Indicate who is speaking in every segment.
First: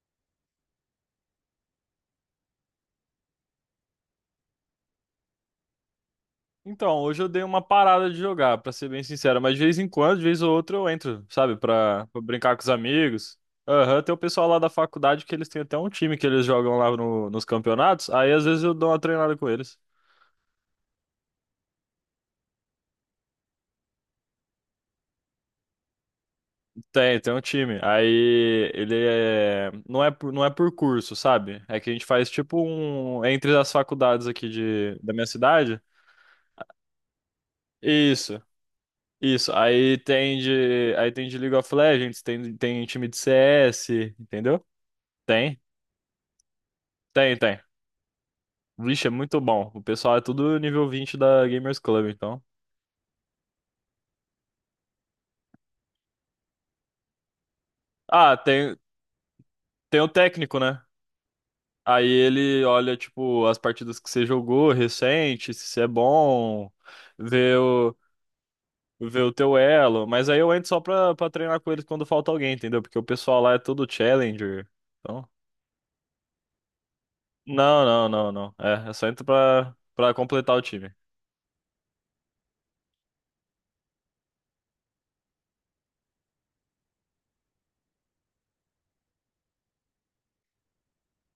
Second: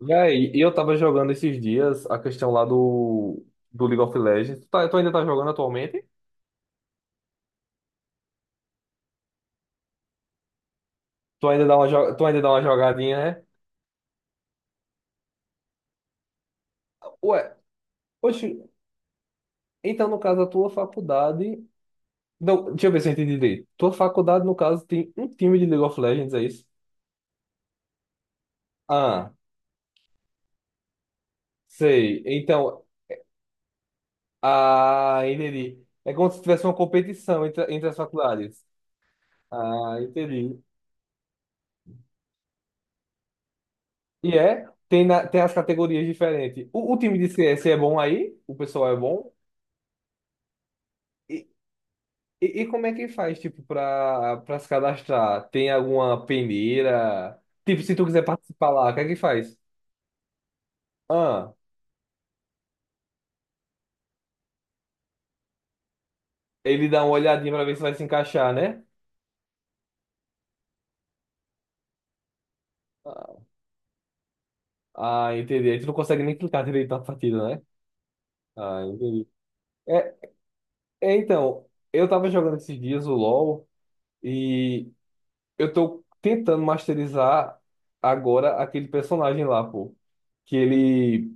Speaker 1: Véi, e eu tava jogando esses dias a questão lá do League of Legends. Tu, tu ainda tá jogando atualmente?
Speaker 2: Então, hoje eu dei uma parada de jogar, pra ser bem sincero, mas de vez em quando, de vez ou outra eu entro,
Speaker 1: Tu
Speaker 2: sabe,
Speaker 1: ainda dá uma,
Speaker 2: pra, pra
Speaker 1: tu ainda dá
Speaker 2: brincar
Speaker 1: uma
Speaker 2: com os
Speaker 1: jogadinha,
Speaker 2: amigos.
Speaker 1: né?
Speaker 2: Aham, tem o pessoal lá da faculdade que eles têm até um time que eles jogam lá no-
Speaker 1: Ué,
Speaker 2: nos campeonatos, aí às
Speaker 1: oxe,
Speaker 2: vezes eu dou uma treinada com eles.
Speaker 1: então no caso a tua faculdade. Não, deixa eu ver se eu entendi direito. Tua faculdade, no caso, tem um time de League of Legends, é isso?
Speaker 2: Tem, tem um time. Aí ele
Speaker 1: Ah,
Speaker 2: é. Não é por curso, sabe? É que a gente
Speaker 1: sei.
Speaker 2: faz tipo
Speaker 1: Então,
Speaker 2: um. Entre as faculdades aqui da
Speaker 1: ah,
Speaker 2: minha cidade.
Speaker 1: entendi. É como se tivesse uma competição entre as
Speaker 2: Isso,
Speaker 1: faculdades.
Speaker 2: isso.
Speaker 1: Ah,
Speaker 2: Aí tem
Speaker 1: entendi.
Speaker 2: de. Aí tem de League of Legends, tem, tem time de CS,
Speaker 1: E
Speaker 2: entendeu?
Speaker 1: é? Tem, tem as
Speaker 2: Tem.
Speaker 1: categorias diferentes. O time de
Speaker 2: Tem, tem.
Speaker 1: CS é bom aí? O pessoal é
Speaker 2: Vixe, é
Speaker 1: bom?
Speaker 2: muito bom. O pessoal é tudo nível 20 da Gamers Club, então.
Speaker 1: E como é que faz, tipo, pra se cadastrar? Tem alguma peneira? Tipo, se tu quiser
Speaker 2: Ah,
Speaker 1: participar
Speaker 2: tem,
Speaker 1: lá, o que é que faz?
Speaker 2: tem o técnico, né?
Speaker 1: Ah,
Speaker 2: Aí ele olha, tipo, as partidas que você jogou recente, se você é bom,
Speaker 1: ele dá uma olhadinha
Speaker 2: vê
Speaker 1: pra ver se vai
Speaker 2: o,
Speaker 1: se encaixar, né?
Speaker 2: vê o teu elo. Mas aí eu entro só pra treinar com eles quando falta alguém, entendeu? Porque o pessoal
Speaker 1: Ah,
Speaker 2: lá é todo challenger. Então.
Speaker 1: ah, entendi. Aí tu não consegue nem clicar direito na partida, né?
Speaker 2: Não, não, não, não.
Speaker 1: Ah,
Speaker 2: É, eu só entro
Speaker 1: entendi.
Speaker 2: pra
Speaker 1: É,
Speaker 2: completar o time.
Speaker 1: é, então, eu tava jogando esses dias o LoL e eu tô tentando masterizar agora aquele personagem lá, pô. Que ele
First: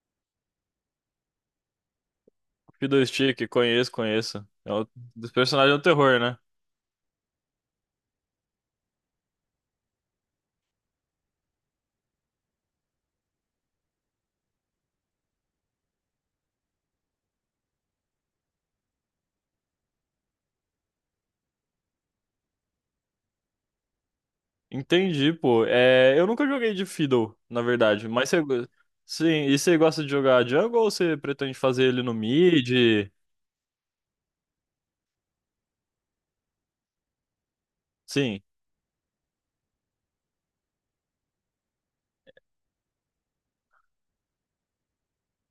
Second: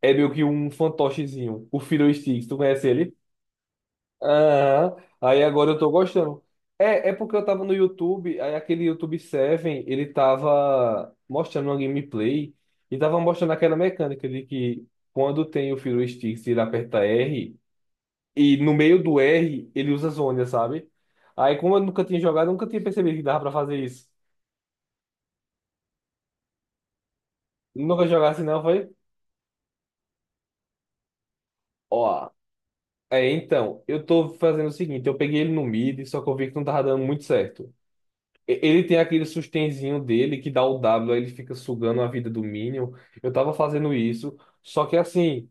Speaker 1: é meio que um fantochezinho, o Fiddlesticks. Tu conhece ele?
Speaker 2: Fiddlestick, conheço, conheço. É o,
Speaker 1: Aham.
Speaker 2: dos
Speaker 1: Aí agora
Speaker 2: personagens é
Speaker 1: eu
Speaker 2: um
Speaker 1: tô
Speaker 2: terror, né?
Speaker 1: gostando. É porque eu tava no YouTube, aí aquele YouTube Seven ele tava mostrando uma gameplay e tava mostrando aquela mecânica de que quando tem o Fiddle Sticks, ele aperta R e no meio do R ele usa zônia, sabe? Aí como eu nunca tinha jogado, eu nunca tinha percebido que dava pra fazer isso.
Speaker 2: Entendi, pô. É, eu nunca joguei de Fiddle, na
Speaker 1: Nunca
Speaker 2: verdade. Mas
Speaker 1: jogasse
Speaker 2: você.
Speaker 1: assim, não, foi?
Speaker 2: Sim, e você gosta de jogar jungle ou você pretende fazer ele no
Speaker 1: Ó,
Speaker 2: mid?
Speaker 1: é, então, eu tô fazendo o seguinte, eu peguei ele no mid, só que eu vi que não tava dando muito certo.
Speaker 2: Sim,
Speaker 1: Ele tem aquele sustenzinho dele que dá o W, aí ele fica sugando a vida do Minion. Eu tava fazendo isso, só que assim,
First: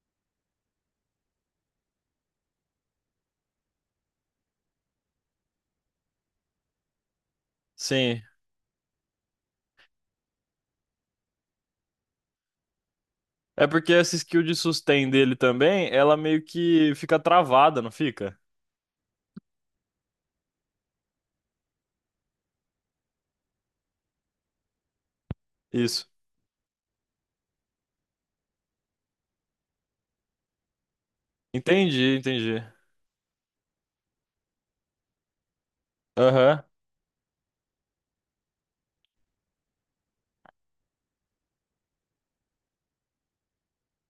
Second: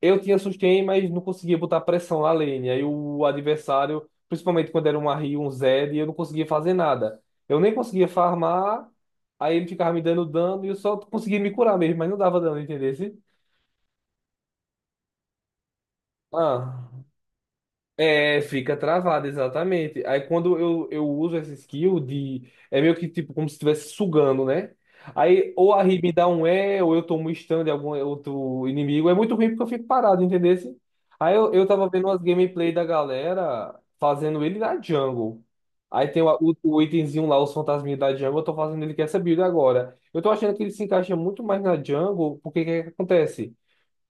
Speaker 1: eu tinha sustain, mas não conseguia botar pressão na lane. Aí o adversário, principalmente quando era um Ahri, um Zed, eu não conseguia fazer nada. Eu nem conseguia
Speaker 2: sim.
Speaker 1: farmar, aí ele ficava me dando dano e eu só conseguia me curar mesmo, mas não dava dano, entendesse?
Speaker 2: É porque essa skill de sustain dele também, ela meio que
Speaker 1: Ah.
Speaker 2: fica travada, não fica?
Speaker 1: É, fica travado, exatamente. Aí quando eu uso essa skill de. É meio que tipo como se estivesse sugando, né? Aí ou a Ribe
Speaker 2: Isso.
Speaker 1: me dá um E, ou eu tomo um stun de algum outro inimigo. É muito ruim porque eu fico parado, entendeu? Aí eu tava vendo
Speaker 2: Entendi,
Speaker 1: umas
Speaker 2: entendi.
Speaker 1: gameplay da galera fazendo ele na jungle. Aí tem o, o,
Speaker 2: Aham.
Speaker 1: o itemzinho lá, os fantasminhas da jungle, eu tô fazendo ele com essa build agora. Eu tô achando que ele se encaixa muito mais na jungle, porque o que que acontece?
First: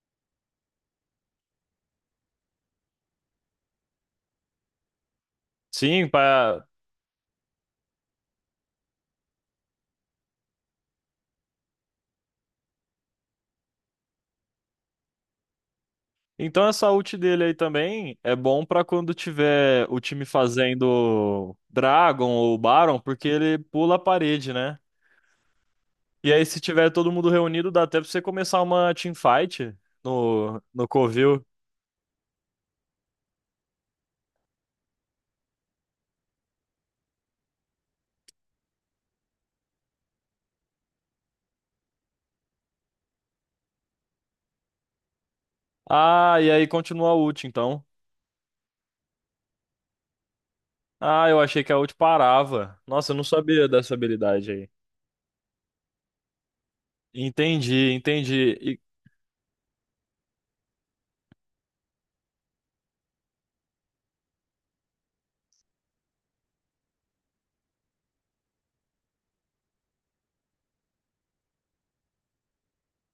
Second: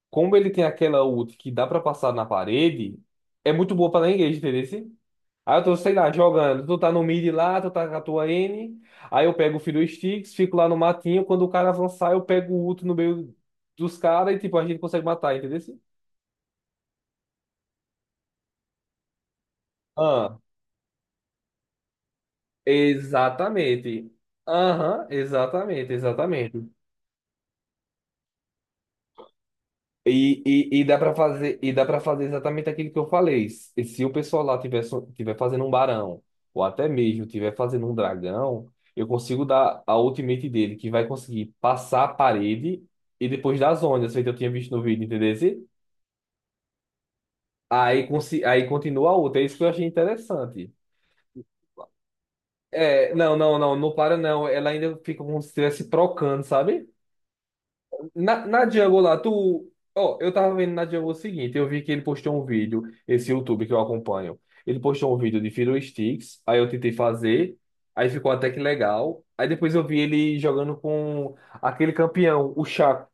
Speaker 1: Como ele tem aquela ult que dá pra passar na parede, é muito boa pra dar engage, entendeu? Assim? Aí eu tô, sei
Speaker 2: Sim,
Speaker 1: lá, jogando.
Speaker 2: pra...
Speaker 1: Tu tá no mid lá, tu tá com a tua N. Aí eu pego o Fiddle Sticks, fico lá no matinho. Quando o cara avançar, eu pego o ult no meio dos caras e, tipo, a gente consegue matar, entendeu? Assim?
Speaker 2: Então essa ult dele aí também é bom pra quando tiver o time
Speaker 1: Ah,
Speaker 2: fazendo Dragon ou Baron, porque ele pula a
Speaker 1: exatamente.
Speaker 2: parede, né?
Speaker 1: Aham, exatamente,
Speaker 2: E aí, se
Speaker 1: exatamente.
Speaker 2: tiver todo mundo reunido, dá até pra você começar uma teamfight
Speaker 1: E, e, e
Speaker 2: no
Speaker 1: dá para
Speaker 2: Covil.
Speaker 1: fazer e dá para fazer exatamente aquilo que eu falei. E se o pessoal lá tiver, tiver fazendo um barão, ou até mesmo tiver fazendo um dragão, eu consigo dar a ultimate dele, que vai conseguir passar a parede e depois das ondas, feito eu tinha visto no vídeo, entendeu?
Speaker 2: Ah, e aí continua a ult, então.
Speaker 1: Aí, aí continua a outra. É isso que eu achei interessante.
Speaker 2: Ah, eu achei que a ult parava. Nossa,
Speaker 1: É,
Speaker 2: eu não
Speaker 1: não, não,
Speaker 2: sabia
Speaker 1: não,
Speaker 2: dessa
Speaker 1: não para não.
Speaker 2: habilidade
Speaker 1: Ela
Speaker 2: aí.
Speaker 1: ainda fica como se estivesse trocando, sabe?
Speaker 2: Entendi, entendi.
Speaker 1: Na
Speaker 2: E-
Speaker 1: Django lá, tu. Ó, eu tava vendo na Django o seguinte, eu vi que ele postou um vídeo, esse YouTube que eu acompanho. Ele postou um vídeo de Fiddle Sticks, aí eu tentei fazer, aí ficou até que legal. Aí depois eu vi ele jogando com aquele campeão, o Chaco.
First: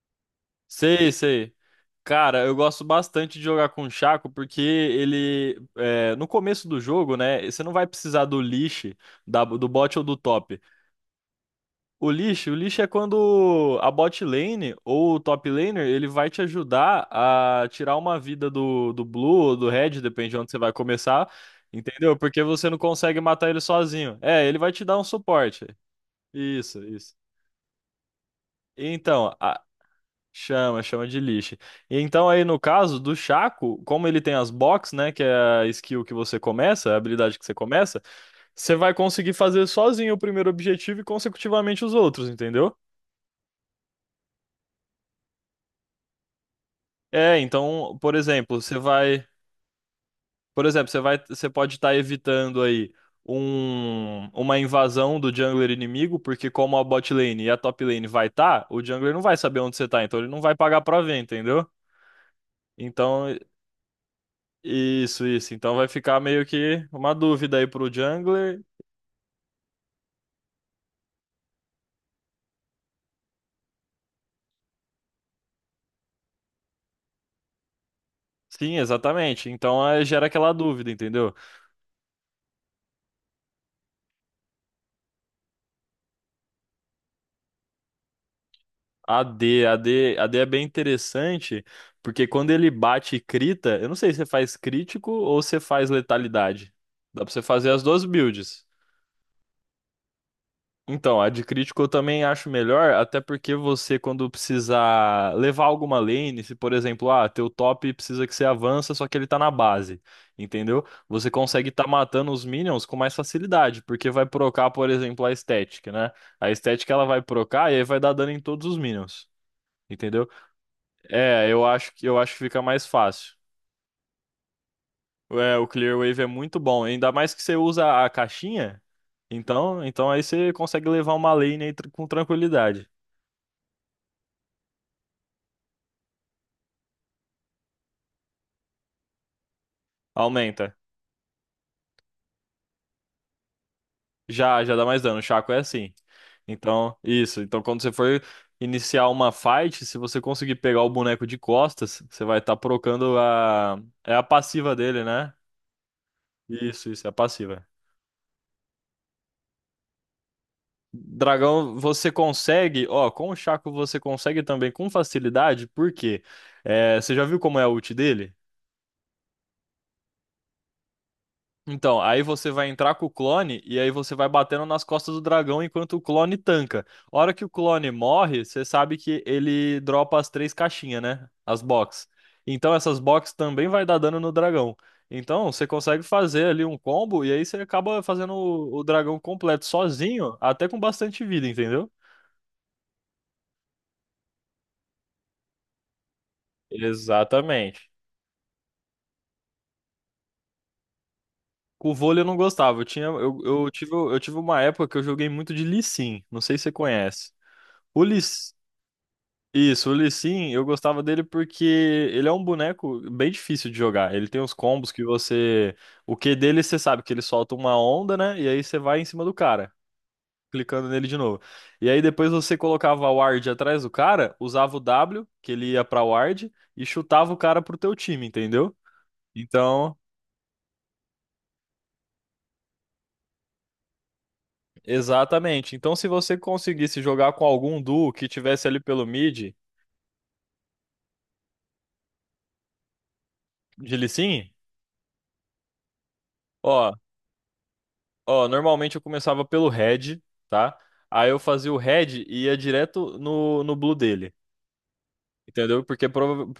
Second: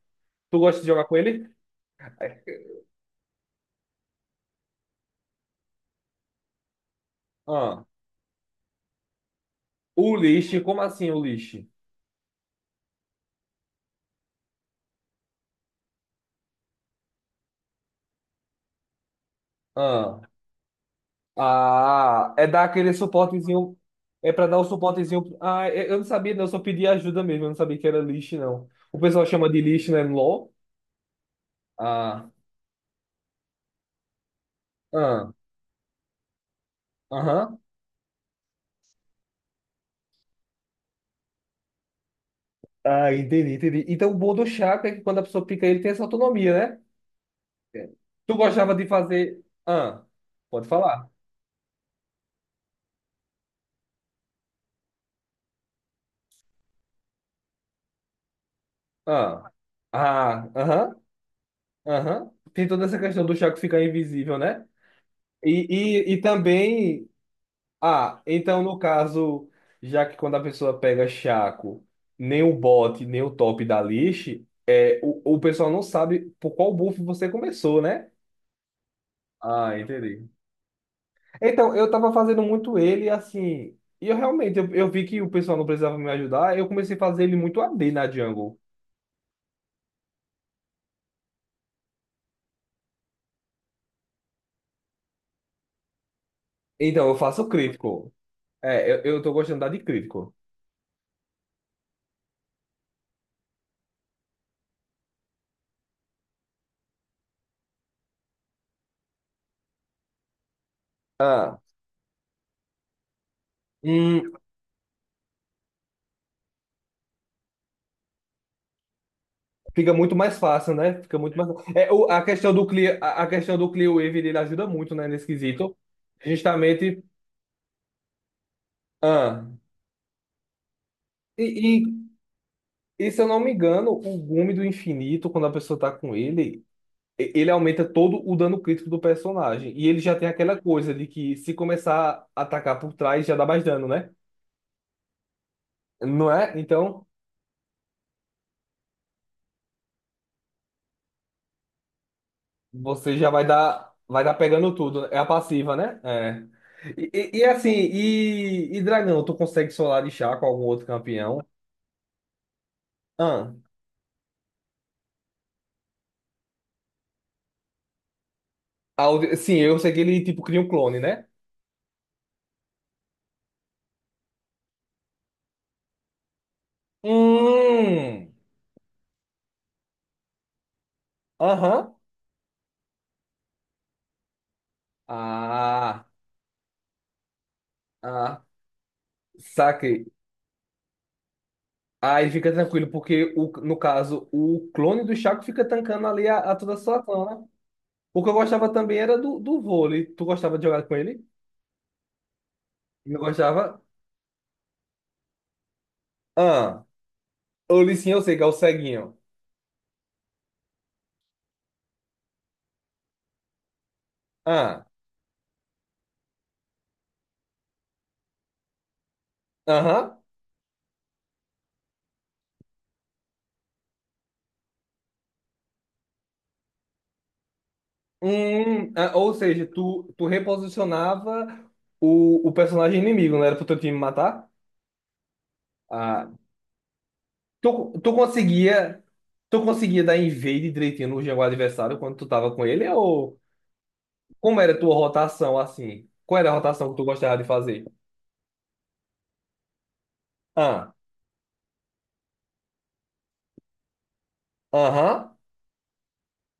Speaker 1: Tu gosta de jogar
Speaker 2: sei,
Speaker 1: com ele?
Speaker 2: sei. Cara, eu gosto bastante de jogar com o Chaco porque ele, é, no começo do jogo, né, você não
Speaker 1: Ah.
Speaker 2: vai precisar do leash, do bot ou
Speaker 1: O
Speaker 2: do top.
Speaker 1: Lich, como assim o Lich?
Speaker 2: O lixo é quando a bot lane ou o top laner, ele vai te ajudar a tirar uma vida do blue ou do red,
Speaker 1: Ah.
Speaker 2: depende de onde você vai começar, entendeu?
Speaker 1: Ah,
Speaker 2: Porque
Speaker 1: é dar
Speaker 2: você não
Speaker 1: aquele
Speaker 2: consegue matar ele
Speaker 1: suportezinho.
Speaker 2: sozinho.
Speaker 1: É
Speaker 2: É,
Speaker 1: pra dar
Speaker 2: ele
Speaker 1: o
Speaker 2: vai te dar um
Speaker 1: suportezinho.
Speaker 2: suporte.
Speaker 1: Ah, eu não sabia, não, eu só
Speaker 2: Isso,
Speaker 1: pedi
Speaker 2: isso.
Speaker 1: ajuda mesmo, eu não sabia que era Lich, não. O pessoal
Speaker 2: Então,
Speaker 1: chama de
Speaker 2: a-
Speaker 1: Lich, né, no LoL.
Speaker 2: chama, chama de lixo. Então
Speaker 1: Ah.
Speaker 2: aí no caso do chaco como ele tem as box, né, que
Speaker 1: Ah,
Speaker 2: é a skill que você começa, a habilidade que você
Speaker 1: aham.
Speaker 2: começa, você vai conseguir fazer sozinho o primeiro objetivo e consecutivamente os outros, entendeu?
Speaker 1: Ah, entendi, entendi. Então, o bom do chaco é que quando a pessoa pica ele, tem essa autonomia,
Speaker 2: É,
Speaker 1: né? É.
Speaker 2: então,
Speaker 1: Tu gostava de fazer. Ah,
Speaker 2: por
Speaker 1: pode
Speaker 2: exemplo, você
Speaker 1: falar.
Speaker 2: vai, você pode estar evitando aí um, uma invasão do jungler inimigo, porque como a bot lane e a top lane vai estar, o jungler não vai
Speaker 1: Ah,
Speaker 2: saber onde você tá, então ele não
Speaker 1: ah,
Speaker 2: vai pagar
Speaker 1: aham,
Speaker 2: pra ver, entendeu?
Speaker 1: aham. Tem toda essa questão
Speaker 2: Então,
Speaker 1: do chaco ficar invisível, né?
Speaker 2: isso, isso. Então vai
Speaker 1: E, e,
Speaker 2: ficar
Speaker 1: e
Speaker 2: meio que
Speaker 1: também.
Speaker 2: uma dúvida aí pro
Speaker 1: Ah,
Speaker 2: jungler.
Speaker 1: então, no caso, já que quando a pessoa pega chaco, nem o bot, nem o top da lixe, é, o pessoal não sabe por qual buff você começou, né?
Speaker 2: Sim, exatamente.
Speaker 1: Ah,
Speaker 2: Então
Speaker 1: entendi.
Speaker 2: gera aquela dúvida, entendeu?
Speaker 1: Então, eu tava fazendo muito ele assim. E eu realmente, eu vi que o pessoal não precisava me ajudar. Eu comecei a fazer ele muito a d na Django.
Speaker 2: AD, AD, AD é bem interessante, porque quando ele bate e crita, eu não sei se você faz crítico ou se faz letalidade.
Speaker 1: Então, eu
Speaker 2: Dá pra você
Speaker 1: faço
Speaker 2: fazer as duas
Speaker 1: crítico.
Speaker 2: builds.
Speaker 1: É, eu tô gostando de crítico.
Speaker 2: Então, a de crítico eu também acho melhor, até porque você, quando precisar levar alguma lane, se por exemplo, ah, teu top precisa que você avança, só que ele tá na base, entendeu? Você
Speaker 1: Ah.
Speaker 2: consegue tá matando os minions com mais facilidade, porque vai
Speaker 1: Hum,
Speaker 2: procar, por exemplo, a estética, né? A estética ela vai procar e aí vai dar dano em todos os minions.
Speaker 1: fica muito
Speaker 2: Entendeu?
Speaker 1: mais fácil, né? Fica muito
Speaker 2: É,
Speaker 1: mais. É, o,
Speaker 2: eu
Speaker 1: a
Speaker 2: acho que
Speaker 1: questão
Speaker 2: fica
Speaker 1: do
Speaker 2: mais
Speaker 1: Clear, a
Speaker 2: fácil.
Speaker 1: questão do Clear Wave, ele ajuda muito, né, nesse
Speaker 2: É, o
Speaker 1: quesito.
Speaker 2: Clearwave é muito bom,
Speaker 1: Justamente.
Speaker 2: ainda mais que você usa a caixinha,
Speaker 1: Ah.
Speaker 2: então aí você consegue levar uma
Speaker 1: E,
Speaker 2: lane aí
Speaker 1: e,
Speaker 2: tr- com tranquilidade.
Speaker 1: e se eu não me engano, o Gume do Infinito, quando a pessoa tá com ele. Ele aumenta todo o dano crítico do personagem. E ele já tem aquela
Speaker 2: Aumenta.
Speaker 1: coisa de que se começar a atacar por trás, já dá mais dano, né?
Speaker 2: Já, já dá mais dano. O Chaco é assim.
Speaker 1: Não é?
Speaker 2: Então,
Speaker 1: Então,
Speaker 2: isso. Então, quando você for iniciar uma fight, se você conseguir pegar o boneco de costas, você vai estar
Speaker 1: você
Speaker 2: procando
Speaker 1: já
Speaker 2: a é
Speaker 1: vai
Speaker 2: a
Speaker 1: dar pegando
Speaker 2: passiva dele,
Speaker 1: tudo. É a
Speaker 2: né?
Speaker 1: passiva, né? É.
Speaker 2: Isso
Speaker 1: E,
Speaker 2: é a
Speaker 1: e
Speaker 2: passiva.
Speaker 1: assim, e Dragão, tu consegue solar de chá com algum outro campeão?
Speaker 2: Dragão, você consegue, ó, com o
Speaker 1: Ah,
Speaker 2: Chaco você consegue também com facilidade, por quê? É, você já viu como é a ult dele?
Speaker 1: Sim, eu sei que ele, tipo, cria um clone, né?
Speaker 2: Então, aí você vai entrar com o clone e aí você vai batendo nas costas do dragão enquanto o clone tanca. A hora que o clone
Speaker 1: Hum,
Speaker 2: morre, você sabe que ele dropa as três caixinhas, né? As
Speaker 1: aham.
Speaker 2: box. Então essas box também vai dar dano no dragão. Então, você consegue
Speaker 1: Ah,
Speaker 2: fazer ali um combo e aí você acaba fazendo
Speaker 1: ah,
Speaker 2: o dragão completo
Speaker 1: saquei.
Speaker 2: sozinho, até com bastante vida, entendeu?
Speaker 1: Aí fica tranquilo, porque o, no caso, o clone do Chaco fica tancando ali a toda a situação, né?
Speaker 2: Exatamente.
Speaker 1: O que eu gostava também era do vôlei. Tu gostava de jogar com ele?
Speaker 2: Com o vôlei eu não gostava.
Speaker 1: Não
Speaker 2: Eu
Speaker 1: gostava?
Speaker 2: tive, uma época que eu joguei muito de Lee Sin. Não sei se você
Speaker 1: Ah,
Speaker 2: conhece.
Speaker 1: o
Speaker 2: O
Speaker 1: Licinho,
Speaker 2: Lee,
Speaker 1: eu sei que é o ceguinho.
Speaker 2: isso, o Lee Sin, eu gostava dele porque ele é um boneco bem difícil de jogar. Ele tem uns
Speaker 1: Ah,
Speaker 2: combos que você, o Q dele você sabe que ele solta uma onda, né? E aí você vai em cima do cara,
Speaker 1: aham.
Speaker 2: clicando nele de novo. E aí depois você colocava a ward atrás do cara, usava o W, que ele ia pra ward e chutava o cara pro teu time, entendeu?
Speaker 1: Ah, ou seja,
Speaker 2: Então,
Speaker 1: tu reposicionava o personagem inimigo, não era pro teu time matar?
Speaker 2: exatamente. Então, se
Speaker 1: Ah,
Speaker 2: você conseguisse jogar com algum
Speaker 1: tu,
Speaker 2: duo
Speaker 1: tu
Speaker 2: que tivesse ali
Speaker 1: conseguia,
Speaker 2: pelo mid,
Speaker 1: tu conseguia dar invade direitinho no jogo adversário quando tu tava com ele, ou...
Speaker 2: de Lee Sin,
Speaker 1: Como era a tua rotação assim? Qual era a rotação
Speaker 2: ó,
Speaker 1: que tu gostava de fazer?
Speaker 2: ó, normalmente eu começava pelo red, tá?
Speaker 1: Ah,
Speaker 2: Aí eu fazia o red e ia direto no blue dele,
Speaker 1: aham,
Speaker 2: entendeu? Porque prova-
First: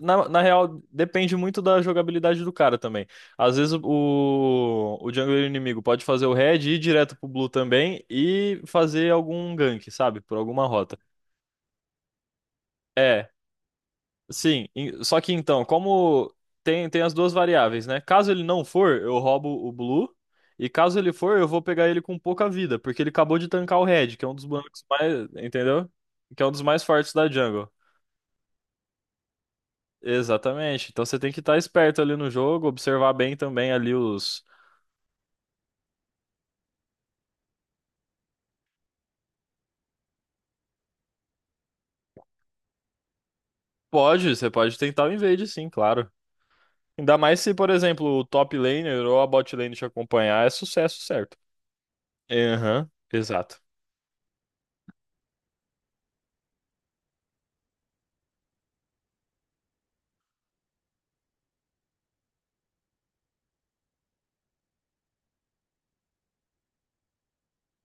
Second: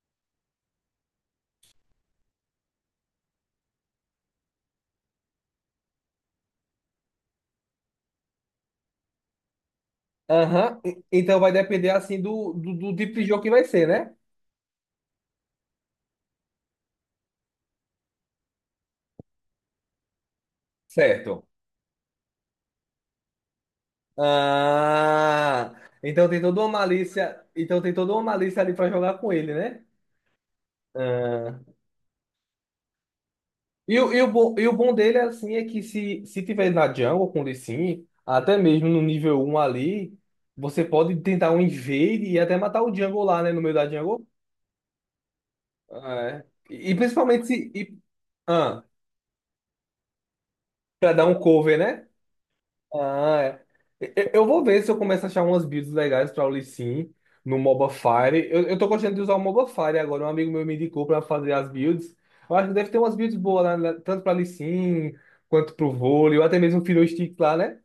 Speaker 2: na real depende muito da jogabilidade do cara também. Às vezes o jungler inimigo pode fazer o red e ir direto pro blue também e fazer algum gank, sabe? Por alguma
Speaker 1: aham.
Speaker 2: rota.
Speaker 1: Então vai depender assim do tipo de
Speaker 2: É,
Speaker 1: jogo que vai ser, né?
Speaker 2: sim, em- só que então, como tem as duas variáveis, né? Caso ele não for, eu roubo o Blue. E caso ele for, eu
Speaker 1: Certo.
Speaker 2: vou pegar ele com pouca vida, porque ele acabou de tancar o Red, que é um dos bonecos mais,
Speaker 1: Ah,
Speaker 2: entendeu?
Speaker 1: então tem
Speaker 2: Que é um
Speaker 1: toda
Speaker 2: dos
Speaker 1: uma
Speaker 2: mais fortes da
Speaker 1: malícia,
Speaker 2: jungle.
Speaker 1: então tem toda uma malícia ali pra jogar com ele, né?
Speaker 2: Exatamente. Então você tem que estar
Speaker 1: Ah,
Speaker 2: esperto ali no jogo, observar bem também ali
Speaker 1: e, o, e, o
Speaker 2: os.
Speaker 1: bom, e o bom dele assim é que se tiver na jungle com o Lee Sin, até mesmo no nível um ali, você pode tentar um invade e até matar o jungle lá, né, no meio da jungle.
Speaker 2: Pode, você pode tentar o invade, sim, claro.
Speaker 1: Ah, É. E, e
Speaker 2: Ainda mais
Speaker 1: principalmente
Speaker 2: se, por
Speaker 1: se. E,
Speaker 2: exemplo, o top
Speaker 1: ah,
Speaker 2: laner ou a bot lane te acompanhar, é sucesso,
Speaker 1: pra dar
Speaker 2: certo?
Speaker 1: um cover, né?
Speaker 2: Aham,
Speaker 1: Ah,
Speaker 2: exato.
Speaker 1: é. Eu vou ver se eu começo a achar umas builds legais pra o Lee Sin no moba Fire. Eu tô gostando de usar o Mobile Fire agora. Um amigo meu me indicou pra fazer as builds. Eu acho que deve ter umas builds boas lá, né? tanto pra Lee Sin, quanto pro vôlei, ou até mesmo o Stick lá, né?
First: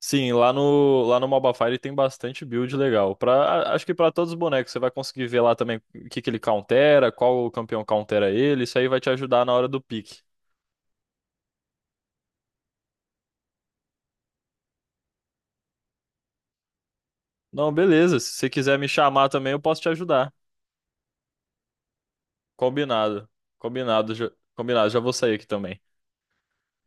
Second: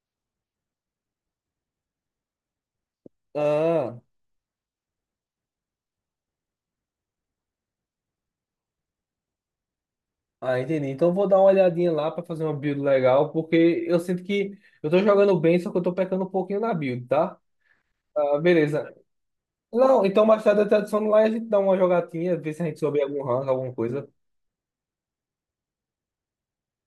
Speaker 2: Sim, lá no Mobile fire tem bastante build legal. Pra, a- acho que
Speaker 1: Ah,
Speaker 2: pra todos os bonecos, você vai conseguir ver lá também o que que ele countera, qual o campeão countera ele, isso aí vai te ajudar na hora do pique.
Speaker 1: ah, entendi. Então eu vou dar uma olhadinha lá pra fazer uma build legal, porque eu sinto que eu tô jogando bem, só que eu tô pecando um pouquinho na build, tá?
Speaker 2: Não, beleza, se
Speaker 1: Ah,
Speaker 2: você quiser me
Speaker 1: beleza.
Speaker 2: chamar também, eu posso te
Speaker 1: Não, então
Speaker 2: ajudar.
Speaker 1: mais tarde da tradução lá a gente dá uma jogatinha, ver se a gente souber algum
Speaker 2: Combinado.
Speaker 1: rank, alguma coisa.
Speaker 2: Combinado, já vou sair aqui também.